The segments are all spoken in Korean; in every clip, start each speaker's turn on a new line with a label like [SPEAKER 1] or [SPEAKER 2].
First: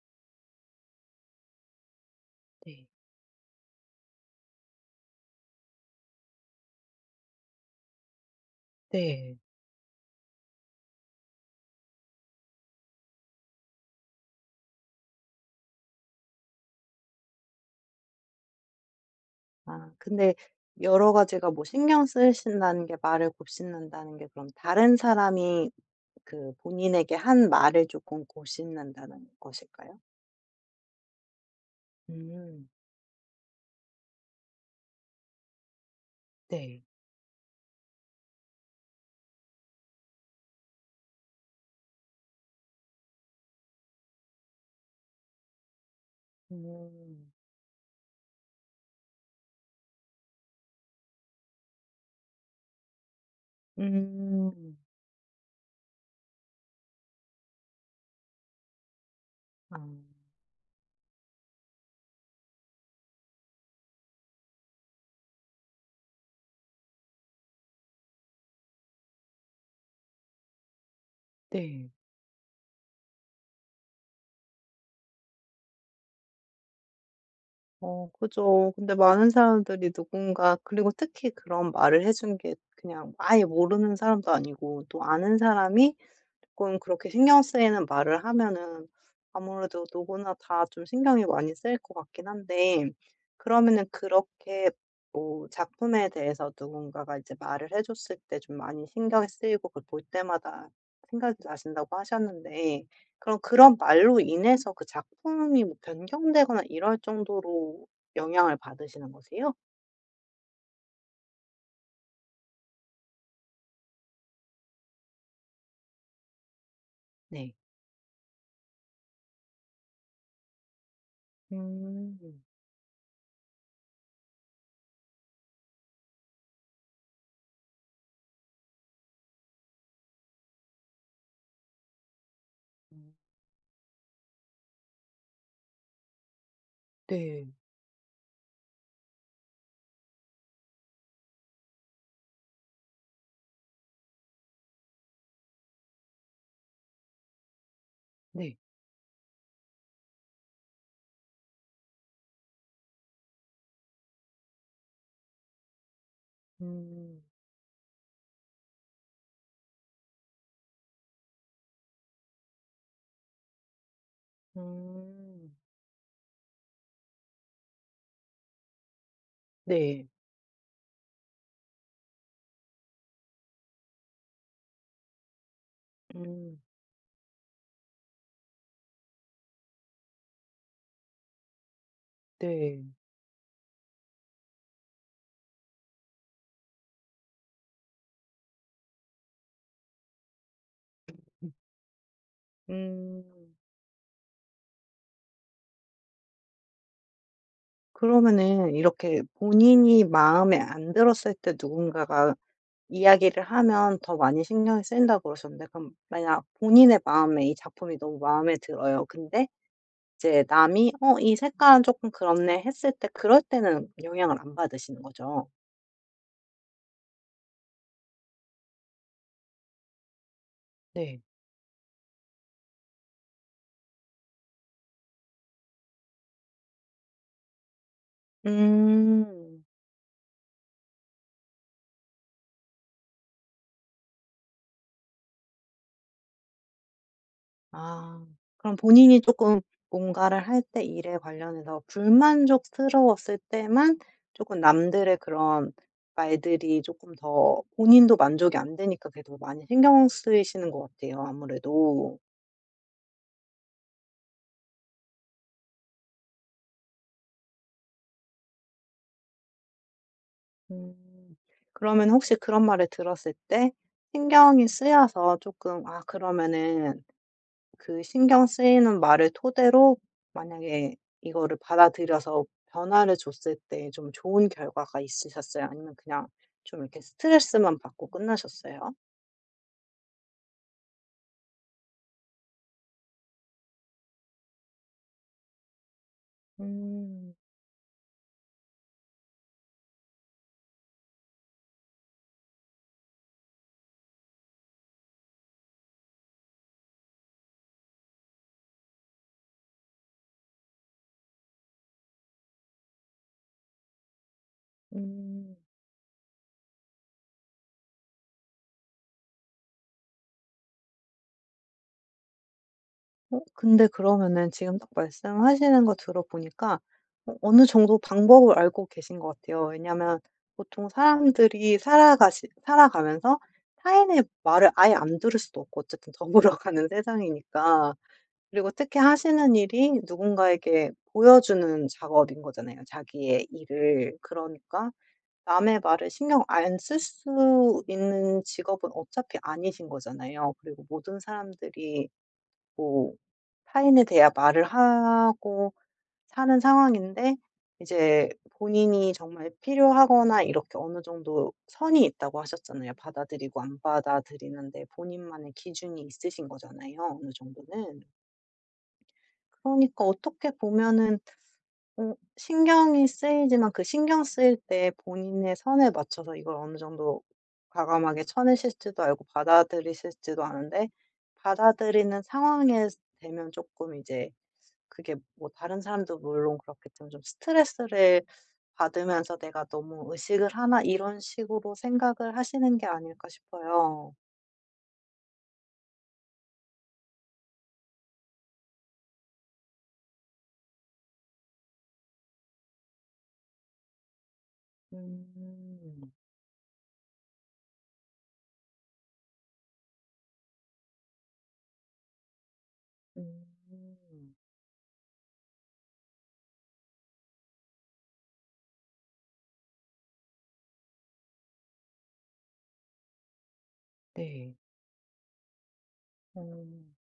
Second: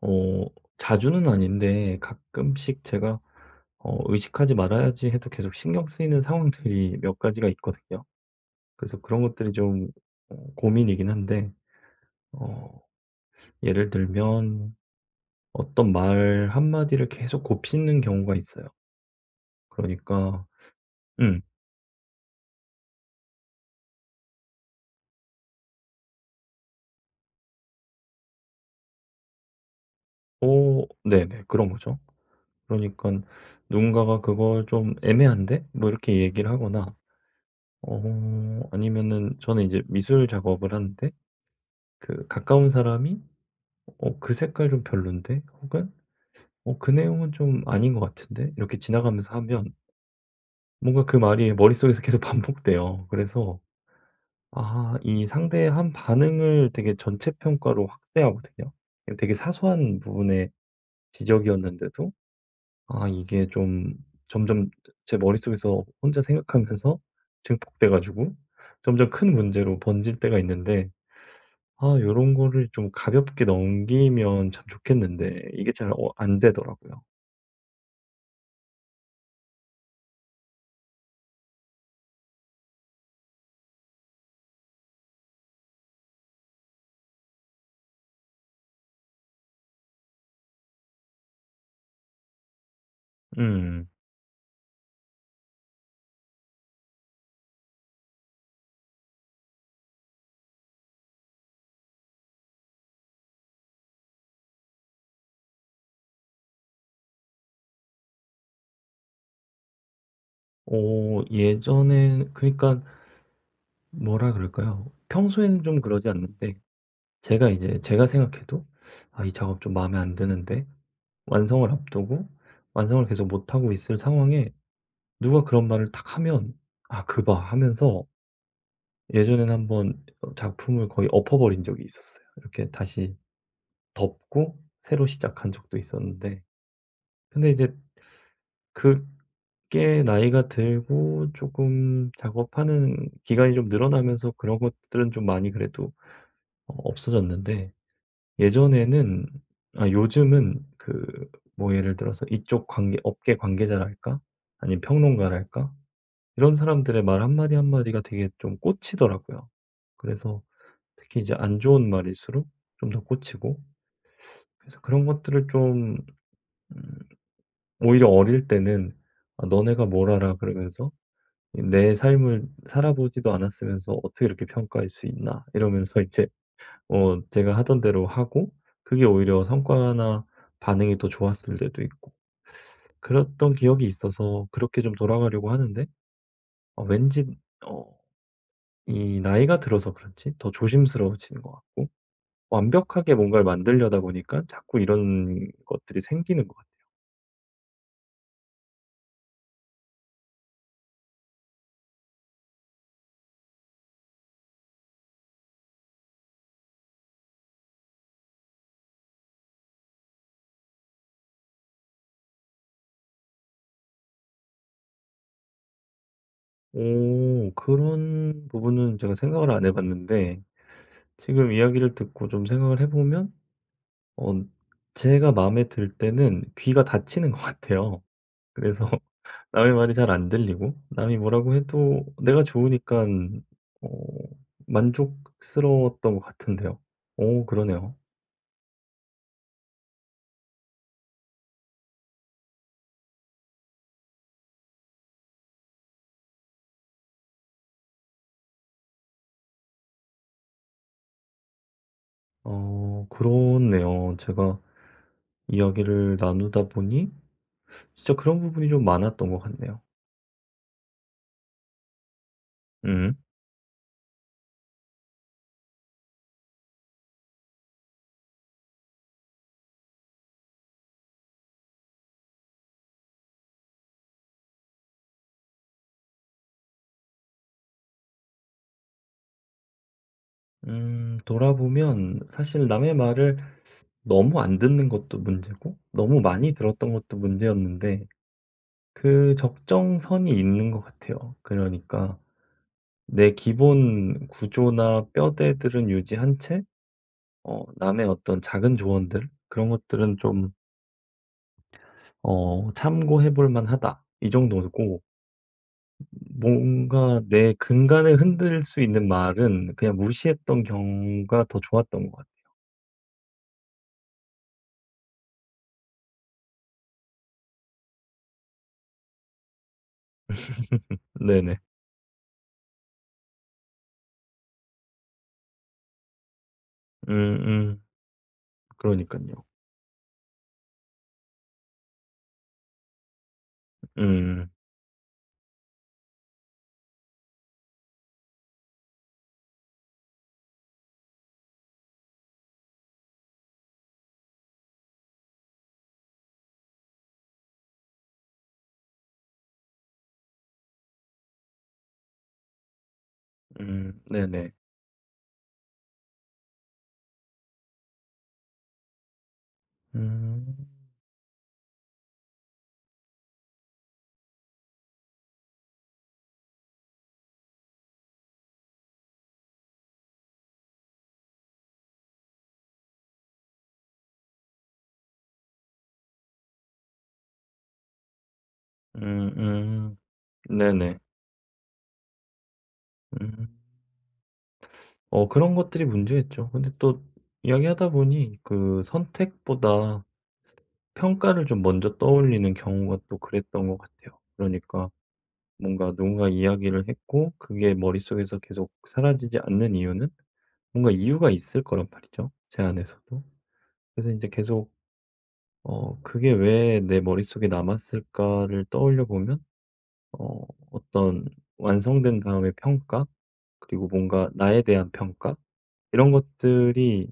[SPEAKER 1] 어. 자주는 아닌데 가끔씩
[SPEAKER 2] 네.
[SPEAKER 1] 제가 어 '의식하지 말아야지.' 해도 계속 신경 쓰이는 상황들이 몇 가지가 있거든요. 그래서 그런
[SPEAKER 2] 네.
[SPEAKER 1] 것들이 좀 어 고민이긴 한데 어 예를 들면 어떤 말 한마디를 계속 곱씹는 경우가 있어요.
[SPEAKER 2] 아. 근데
[SPEAKER 1] 그러니까
[SPEAKER 2] 여러
[SPEAKER 1] 음.
[SPEAKER 2] 가지가 뭐 신경 쓰이신다는 게 말을 곱씹는다는 게 그럼 다른 사람이 그 본인에게 한 말을 쪼끔 곱씹는다는 것일까요?
[SPEAKER 1] 어 네네. 그런 거죠.
[SPEAKER 2] 음.
[SPEAKER 1] 그러니까 누군가가 그걸 '좀 애매한데?' 뭐 이렇게 얘기를
[SPEAKER 2] 네.
[SPEAKER 1] 하거나 어 아니면은 저는 이제 미술 작업을 하는데 그 가까운 사람이 '어 그 색깔 좀 별론데?' 혹은 '어 그
[SPEAKER 2] 음.
[SPEAKER 1] 내용은 좀 아닌 것 같은데?' 이렇게 지나가면서 하면 뭔가 그 말이 머릿속에서 계속 반복돼요. 그래서
[SPEAKER 2] 음.
[SPEAKER 1] 아 이 상대의 한 반응을 되게 전체 평가로 확대하거든요. 되게 사소한
[SPEAKER 2] 아.
[SPEAKER 1] 부분의 지적이었는데도 아 이게 좀 점점 제 머릿속에서 혼자 생각하면서 증폭돼 가지고 점점 큰 문제로 번질 때가 있는데 아
[SPEAKER 2] 네.
[SPEAKER 1] 요런 거를 좀 가볍게 넘기면 참 좋겠는데 이게 잘 어 안 되더라고요.
[SPEAKER 2] 어 그죠. 근데 많은 사람들이 누군가 그리고 특히 그런 말을 해 준 게 그냥 아예 모르는 사람도 아니고 또 아는 사람이 쪼끔 그렇게 신경 쓰이는 말을 하면은 아무래도 누구나 다 좀 신경이 많이 쓰일 것 같긴 한데. 그러면은
[SPEAKER 1] 음.
[SPEAKER 2] 그렇게 뭐 작품에 대해서 누군가가 이제 말을 해 줬을 때 좀 많이 신경이 쓰이고 그걸 볼 때마다 생각이 나신다고 하셨는데. 그럼 그런 말로 인해서 그 작품이 뭐 변경되거나 이럴 정도로 영향을 받으시는 거세요?
[SPEAKER 1] 어 예전엔 그러니까 뭐라 그럴까요? 평소에는 좀 그러지 않는데 제가
[SPEAKER 2] 네.
[SPEAKER 1] 이제 제가 생각해도 '아 이 작업 좀 마음에 안 드는데.' 완성을 앞두고
[SPEAKER 2] 음.
[SPEAKER 1] 완성을 계속 못 하고 있을 상황에 누가 그런 말을 탁하면 '아 그 봐.' 하면서 예전에는 한번 작품을 거의 엎어버린 적이 있었어요. 이렇게
[SPEAKER 2] 음.
[SPEAKER 1] 다시 덮고 새로 시작한 적도 있었는데.
[SPEAKER 2] 네.
[SPEAKER 1] 근데 이제 그게 나이가 들고 쪼끔 작업하는 기간이 좀 늘어나면서 그런 것들은 좀 많이 그래도 어 없어졌는데.
[SPEAKER 2] 네.
[SPEAKER 1] 예전에는 아 요즘은 그 뭐 예를 들어서 이쪽 관계 업계 관계자랄까? 아니면 평론가랄까? 이런 사람들의
[SPEAKER 2] 음.
[SPEAKER 1] 말 한마디 한마디가 되게 좀 꽂히더라고요. 그래서 특히 이제 안 좋은 말일수록 좀 더 꽂히고. 그래서 그런 것들을
[SPEAKER 2] 음.
[SPEAKER 1] 좀 음 오히려 어릴 때는 아 '너네가
[SPEAKER 2] 네.
[SPEAKER 1] 뭘 알아?' 그러면서 이 '내 삶을 살아 보지도 않았으면서 어떻게 이렇게 평가할 수 있나.' 이러면서 이제
[SPEAKER 2] 음.
[SPEAKER 1] 어 제가 하던 대로 하고 그게 오히려 성과나 반응이 더 좋았을 때도 있고.
[SPEAKER 2] 네.
[SPEAKER 1] 그랬던 기억이 있어서 그렇게 좀 돌아가려고 하는데 어 왠지 어 이 나이가 들어서 그런지 더 조심스러워지는 것 같고 완벽하게 뭔가를
[SPEAKER 2] 음.
[SPEAKER 1] 만드려다 보니깐 자꾸 이런 것들이 생기는 것 같아요.
[SPEAKER 2] 그러면은 이렇게 본인이 마음에 안 들었을 때 누군가가 이야기를 하면 더 많이 신경이 쓰인다 그러셨는데 그럼 만약 본인의 마음에 이 작품이 너무 마음에 들어요. 근데 이제 남이 "어 이 색깔은 조금 그렇네." 했을 때 그럴 때는 영향을 안 받으시는 거죠?
[SPEAKER 1] 오. 그런 부분은 제가 생각을 안 해 봤는데
[SPEAKER 2] 네.
[SPEAKER 1] 지금 이야기를 듣고 좀 생각을 해 보면 언 제가 마음에 들 때는 귀가 닫히는 것 같아요. 그래서
[SPEAKER 2] 음.
[SPEAKER 1] 남의 말이 잘 안 들리고 남이 뭐라고 해도 내가 좋으니깐 어 만족스러웠던 것 같은데요. 어 그러네요.
[SPEAKER 2] 아. 그럼 본인이 조금 뭔가를 할 때 일에 관련해서 불만족스러웠을 때만 조금 남들의 그런 말들이 조금 더 본인도 만족이 안 되니까 그래도 많이 신경 쓰이시는 것 같아요 아무래도.
[SPEAKER 1] 어 그렇네요. 제가 이야기를 나누다 보니 진짜 그런 부분이 좀 많았던 것 같네요.
[SPEAKER 2] 음 그러면 혹시 그런 말을
[SPEAKER 1] 음.
[SPEAKER 2] 들었을 때 신경이 쓰여서 조금 아 그러면은 그 신경 쓰이는 말을 토대로 만약에 이거를 받아들여서 변화를 줬을 때 좀 좋은 결과가 있으셨어요? 아니면 그냥 좀 이렇게 스트레스만 받고 끝나셨어요?
[SPEAKER 1] 음 돌아보면 사실 남의 말을 너무 안 듣는 것도 문제고 너무 많이 들었던 것도
[SPEAKER 2] 음.
[SPEAKER 1] 문제였는데 그 적정선이 있는 것 같아요. 그러니까 내 기본 구조나 뼈대들은 유지한 채 어 남의 어떤 작은 조언들 그런 것들은 좀 어 '참고해 볼 만하다.' 이 정도고
[SPEAKER 2] 음.
[SPEAKER 1] 뭔가 내 근간을 흔들 수 있는 말은 그냥 무시했던 경우가 더 좋았던 것 같아요.
[SPEAKER 2] 어 근데 그러면은 지금 딱 말씀하시는 거 들어 보니까 어 어느 정도 방법을 알고 계신 것 같아요. 왜냐하면 보통
[SPEAKER 1] 네네.
[SPEAKER 2] 사람들이 살아가시 살아가면서 타인의 말을 아예 안 들을 수도 없고 어쨌든 더불어 가는
[SPEAKER 1] 음음.
[SPEAKER 2] 세상이니까. 그리고 특히
[SPEAKER 1] 그러니깐요.
[SPEAKER 2] 하시는 일이 누군가에게 보여 주는 작업인 거잖아요 자기의 일을.
[SPEAKER 1] 음.
[SPEAKER 2] 그러니까 남의 말을 신경 안 쓸 수 있는 직업은 어차피 아니신 거잖아요. 그리고 모든 사람들이 뭐 타인에 대한 말을 하고 사는 상황인데 이제 본인이 정말 필요하거나 이렇게 어느 정도 선이 있다고 하셨잖아요. 받아들이고 안
[SPEAKER 1] 음 네네.
[SPEAKER 2] 받아들이는데 본인만의 기준이 있으신 거잖아요 어느 정도는. 그러니까 어떻게
[SPEAKER 1] 음.
[SPEAKER 2] 보면은 어 신경이 쓰이지만 그 신경 쓰일 때 본인의 선에 맞춰서 이걸 어느 정도 과감하게 쳐내실 줄도 알고 받아들이실 줄도 아는데 받아들이는 상황에 되면 조금 이제 그게 뭐 다른 사람도 물론 그렇겠지만 좀 스트레스를 받으면서 '내가
[SPEAKER 1] 음음.
[SPEAKER 2] 너무 의식을 하나?'
[SPEAKER 1] 네네.
[SPEAKER 2] 이런 식으로 생각을 하시는 게 아닐까
[SPEAKER 1] 음.
[SPEAKER 2] 싶어요.
[SPEAKER 1] 어 그런 것들이 문제겠죠. 근데 또 이야기하다 보니 그 선택보다 평가를 좀 먼저 떠올리는 경우가 또 그랬던 것 같아요. 그러니까 뭔가
[SPEAKER 2] 음.
[SPEAKER 1] 누군가 이야기를 했고 그게 머릿속에서 계속 사라지지 않는 이유는 뭔가 이유가 있을 거란 말이죠 제 안에서도. 그래서 인제
[SPEAKER 2] 음.
[SPEAKER 1] 계속 '어 그게 왜 내 머릿속에 남았을까?'를 떠올려 보면 어 어떤 완성된 다음의 평가 그리고 뭔가
[SPEAKER 2] 네.
[SPEAKER 1] 나에 대한 평가 이런
[SPEAKER 2] 음.
[SPEAKER 1] 것들이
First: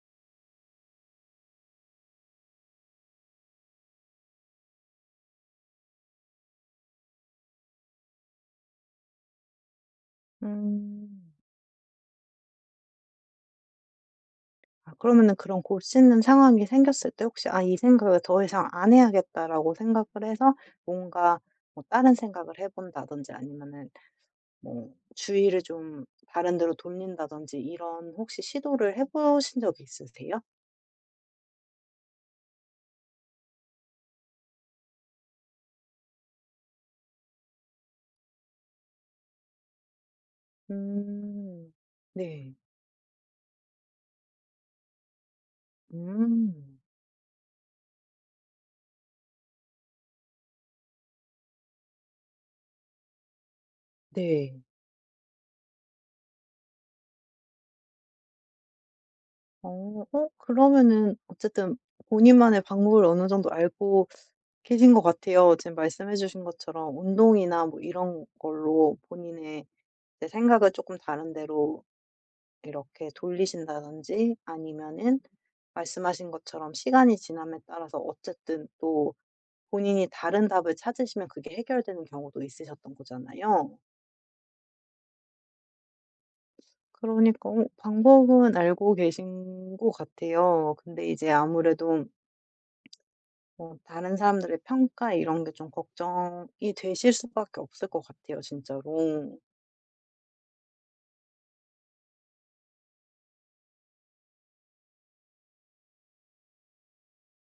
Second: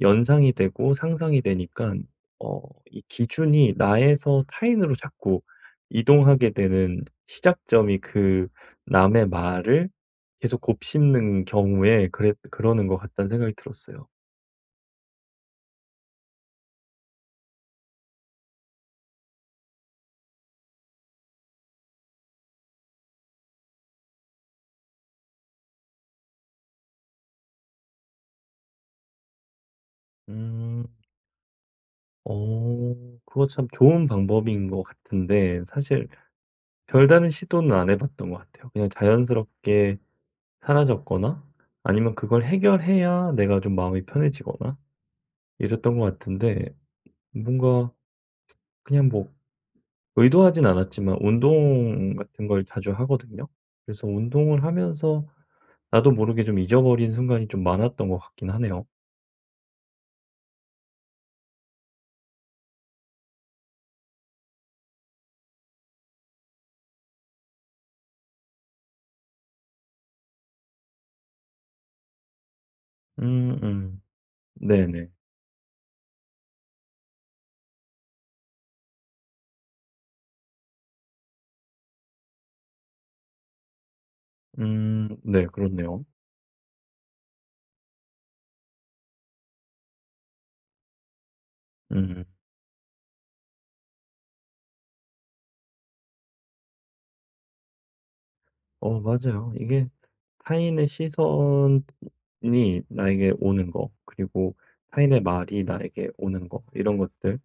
[SPEAKER 1] 연상이 되고 상상이 되니깐 어 이 기준이 나에서 타인으로 자꾸 이동하게 되는 시작점이 그 '남의 말을 계속
[SPEAKER 2] 음.
[SPEAKER 1] 곱씹는 경우에 그래 그러는 것 같다.'는 생각이 들었어요.
[SPEAKER 2] 아 그러면은 그런 곱씹는 상황이 생겼을 때 혹시 '아 이 생각을 더 이상 안 해야겠다.'라고 생각을 해서 뭔가 뭐 다른 생각을 해 본다든지 아니면은 뭐 주의를 좀 다른 데로 돌린다든지 이런 혹시 시도를 해 보신 적이 있으세요?
[SPEAKER 1] 음. 어 그거 참 좋은 방법인 것 같은데 사실 별다른 시도는 안 해 봤던 거 같아요. 그냥 자연스럽게 사라졌거나
[SPEAKER 2] 음
[SPEAKER 1] 아니면 그걸
[SPEAKER 2] 네.
[SPEAKER 1] 해결해야 내가 좀 마음이 편해지거나 이랬던 것 같은데
[SPEAKER 2] 음.
[SPEAKER 1] 뭔가 그냥 뭐 의도하진 않았지만 운동 같은 걸 자주 하거든요. 그래서
[SPEAKER 2] 네.
[SPEAKER 1] 운동을 하면서 나도 모르게 좀 잊어버린 순간이 좀 많았던 것 같긴 하네요.
[SPEAKER 2] 어 어 그러면은 어쨌든 본인만의 방법을 어느 정도 알고 계신 것 같아요. 지금 말씀해 주신 것처럼 운동이나 뭐 이런 걸로 본인의 이제 생각을 쪼끔 다른 데로 이렇게
[SPEAKER 1] 음. 음.
[SPEAKER 2] 돌리신다든지
[SPEAKER 1] 네네.
[SPEAKER 2] 아니면은 말씀하신 것처럼 시간이 지남에 따라서 어쨌든 또 본인이 다른 답을 찾으시면 그게 해결되는 경우도 있으셨던 거잖아요.
[SPEAKER 1] 음. 네. 그렇네요.
[SPEAKER 2] 그러니까 어 방법은 알고 계신 것 같아요. 근데 이제 아무래도
[SPEAKER 1] 음.
[SPEAKER 2] 뭐 다른 사람들의 평가 이런 게 좀 걱정이 되실 수밖에 없을 것 같아요
[SPEAKER 1] 어
[SPEAKER 2] 진짜로.
[SPEAKER 1] 맞아요. 이게 타인의 시선이 나에게 오는 거 그리고 타인의 말이 나에게 오는 거 이런 것들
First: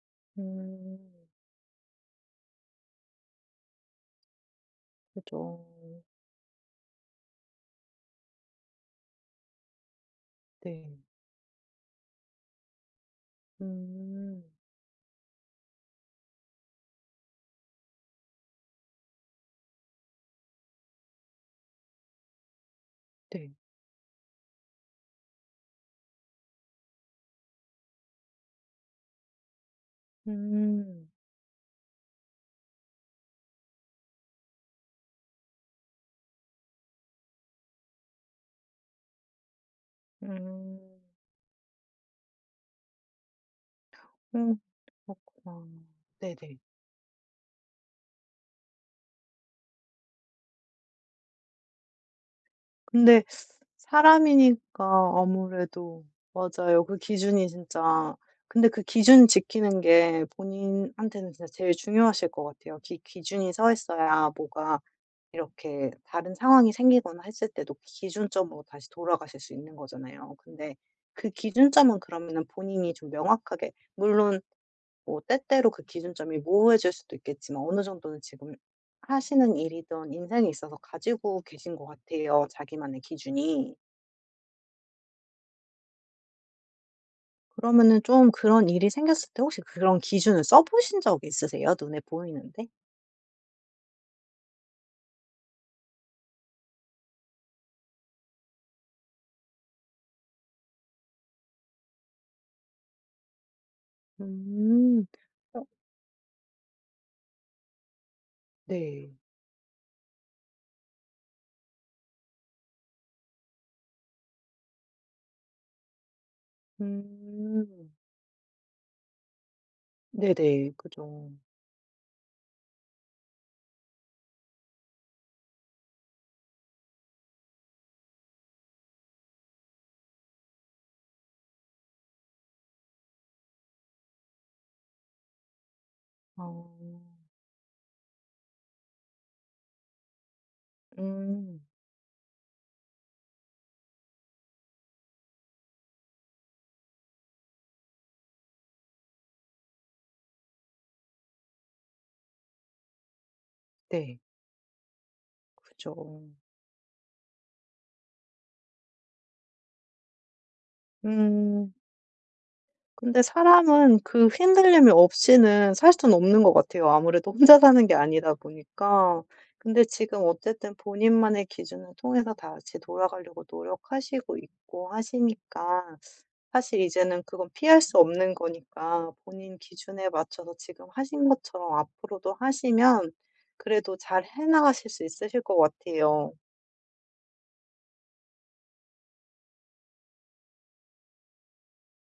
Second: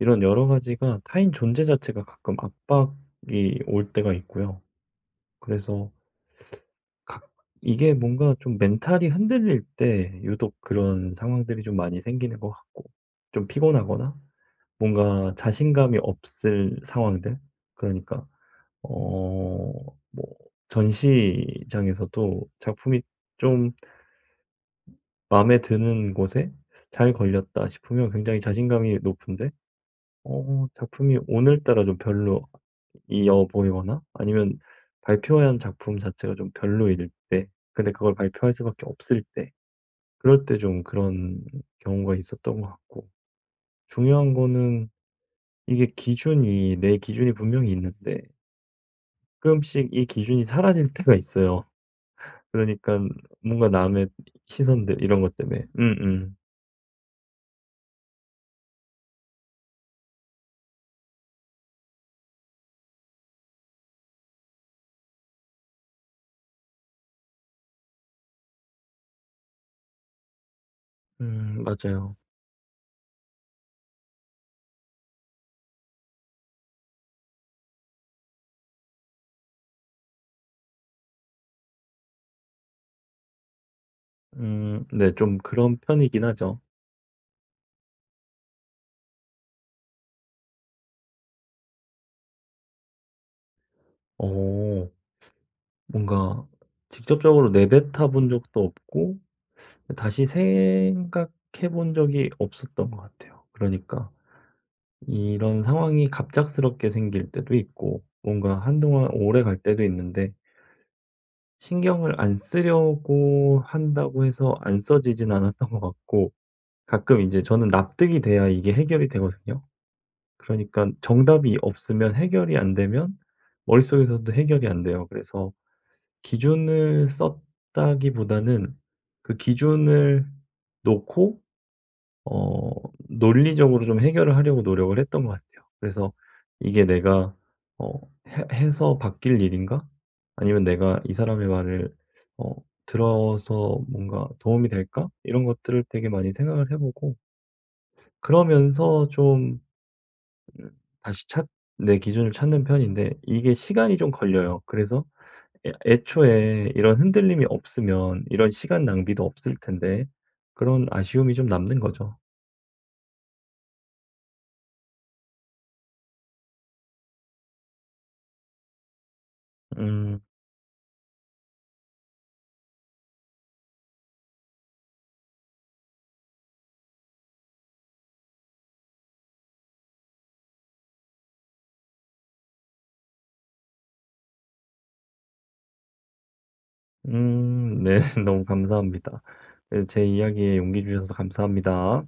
[SPEAKER 1] 이런 여러 가지가
[SPEAKER 2] 음.
[SPEAKER 1] 타인 존재 자체가 가끔 압박이 올 때가 있고요.
[SPEAKER 2] 그죠.
[SPEAKER 1] 그래서 가 이게 뭔가 좀 멘탈이 흔들릴 때 유독
[SPEAKER 2] 네.
[SPEAKER 1] 그런 상황들이 좀 많이 생기는 것 같고 좀 피곤하거나
[SPEAKER 2] 음.
[SPEAKER 1] 뭔가 자신감이 없을 상황들 그러니까 어 뭐 전시장에서도 작품이
[SPEAKER 2] 네.
[SPEAKER 1] 좀 '마음에 드는 곳에 잘 걸렸다.' 싶으면 굉장히 자신감이 높은데 어
[SPEAKER 2] 음.
[SPEAKER 1] 작품이 오늘따라 좀 별로이어 보이거나 아니면 발표한 작품 자체가 좀 별로일 때 근데 그걸 발표할 수밖에 없을 때 그럴 때
[SPEAKER 2] 음.
[SPEAKER 1] 좀 그런 경우가 있었던 것 같고. 중요한
[SPEAKER 2] 어.
[SPEAKER 1] 거는
[SPEAKER 2] 그렇구나.
[SPEAKER 1] 이게
[SPEAKER 2] 네네.
[SPEAKER 1] 기준이 내 기준이 분명히 있는데 가끔씩 이 기준이 사라질 때가 있어요. 그러니깐
[SPEAKER 2] 근데
[SPEAKER 1] 뭔가 남의 이
[SPEAKER 2] 사람이니까
[SPEAKER 1] 시선들 이런 것 땜에.
[SPEAKER 2] 아무래도
[SPEAKER 1] 음음.
[SPEAKER 2] 맞아요. 그 기준이 진짜 근데 그 기준 지키는 게 본인한테는 진짜 제일 중요하실 것 같아요. 기 기준이 서 있어야 뭐가 이렇게 다른 상황이 생기거나 했을 때도 기준점으로 다시 돌아가실 수 있는 거잖아요. 근데 그
[SPEAKER 1] 음
[SPEAKER 2] 기준점은
[SPEAKER 1] 맞아요.
[SPEAKER 2] 그러면은 본인이 좀 명확하게 물론 뭐 때때로 그 기준점이 모호해질 수도 있겠지만 어느 정도는 지금 하시는 일이든 인생에 있어서 가지고 계신 것 같아요. 자기만의 기준이.
[SPEAKER 1] 음 네 좀 그런 편이긴 하죠.
[SPEAKER 2] 그러면은 좀 그런 일이 생겼을 때 혹시 그런 기준을 써 보신 적이 있으세요? 눈에 보이는 데?
[SPEAKER 1] 어. 뭔가 직접적으로 내뱉어 본 적도 없고 다시 생각해 본 적이 없었던 것 같아요. 그러니까
[SPEAKER 2] 음
[SPEAKER 1] 이런
[SPEAKER 2] 어.
[SPEAKER 1] 상황이 갑작스럽게 생길 때도 있고 뭔가 한동안
[SPEAKER 2] 네.
[SPEAKER 1] 오래 갈 때도 있는데 신경을 안 쓰려고 한다고 해서 안 써지진 않았던 것 같고 가끔 인제 저는
[SPEAKER 2] 음.
[SPEAKER 1] 납득이 돼야 이게 해결이 되거든요.
[SPEAKER 2] 네네.
[SPEAKER 1] 그러니깐
[SPEAKER 2] 그죠.
[SPEAKER 1] 정답이 없으면 해결이 안 되면 머릿속에서도 해결이 안 돼요. 그래서 기준을 썼다기보다는 그 기준을 놓고 어 논리적으로 좀 해결을 하려고 노력을 했던 것 같아요. 그래서
[SPEAKER 2] 어.
[SPEAKER 1] '이게 내가 어 해 해서 바뀔 일인가?' 아니면 '내가 이 사람의
[SPEAKER 2] 음.
[SPEAKER 1] 말을 어 들어서 뭔가 도움이 될까?' 이런 것들을 되게 많이 생각을 해 보고. 그러면서 좀 으 다시 찾 내 기준을 찾는 편인데 이게 시간이 좀
[SPEAKER 2] 네.
[SPEAKER 1] 걸려요. 그래서 '애
[SPEAKER 2] 그죠.
[SPEAKER 1] 애초에 이런 흔들림이 없으면 이런 시간 낭비도 없을 텐데.' 그런 아쉬움이 좀
[SPEAKER 2] 음.
[SPEAKER 1] 남는 거죠.
[SPEAKER 2] 근데 사람은 그 흔들림이 없이는 살 순 없는 것 같아요. 아무래도 혼자 사는 게 아니다 보니까. 근데 지금
[SPEAKER 1] 음.
[SPEAKER 2] 어쨌든 본인만의 기준을 통해서 다시 돌아가려고 노력하시고 있고 하시니까 사실 이제는 그건 피할 수 없는 거니까 본인 기준에 맞춰서 지금 하신 것처럼 앞으로도 하시면 그래도 잘해 나가실 수 있으실 것 같아요.
[SPEAKER 1] 음 네. 너무 감사합니다. 예 제 이야기에 용기 주셔서 감사합니다.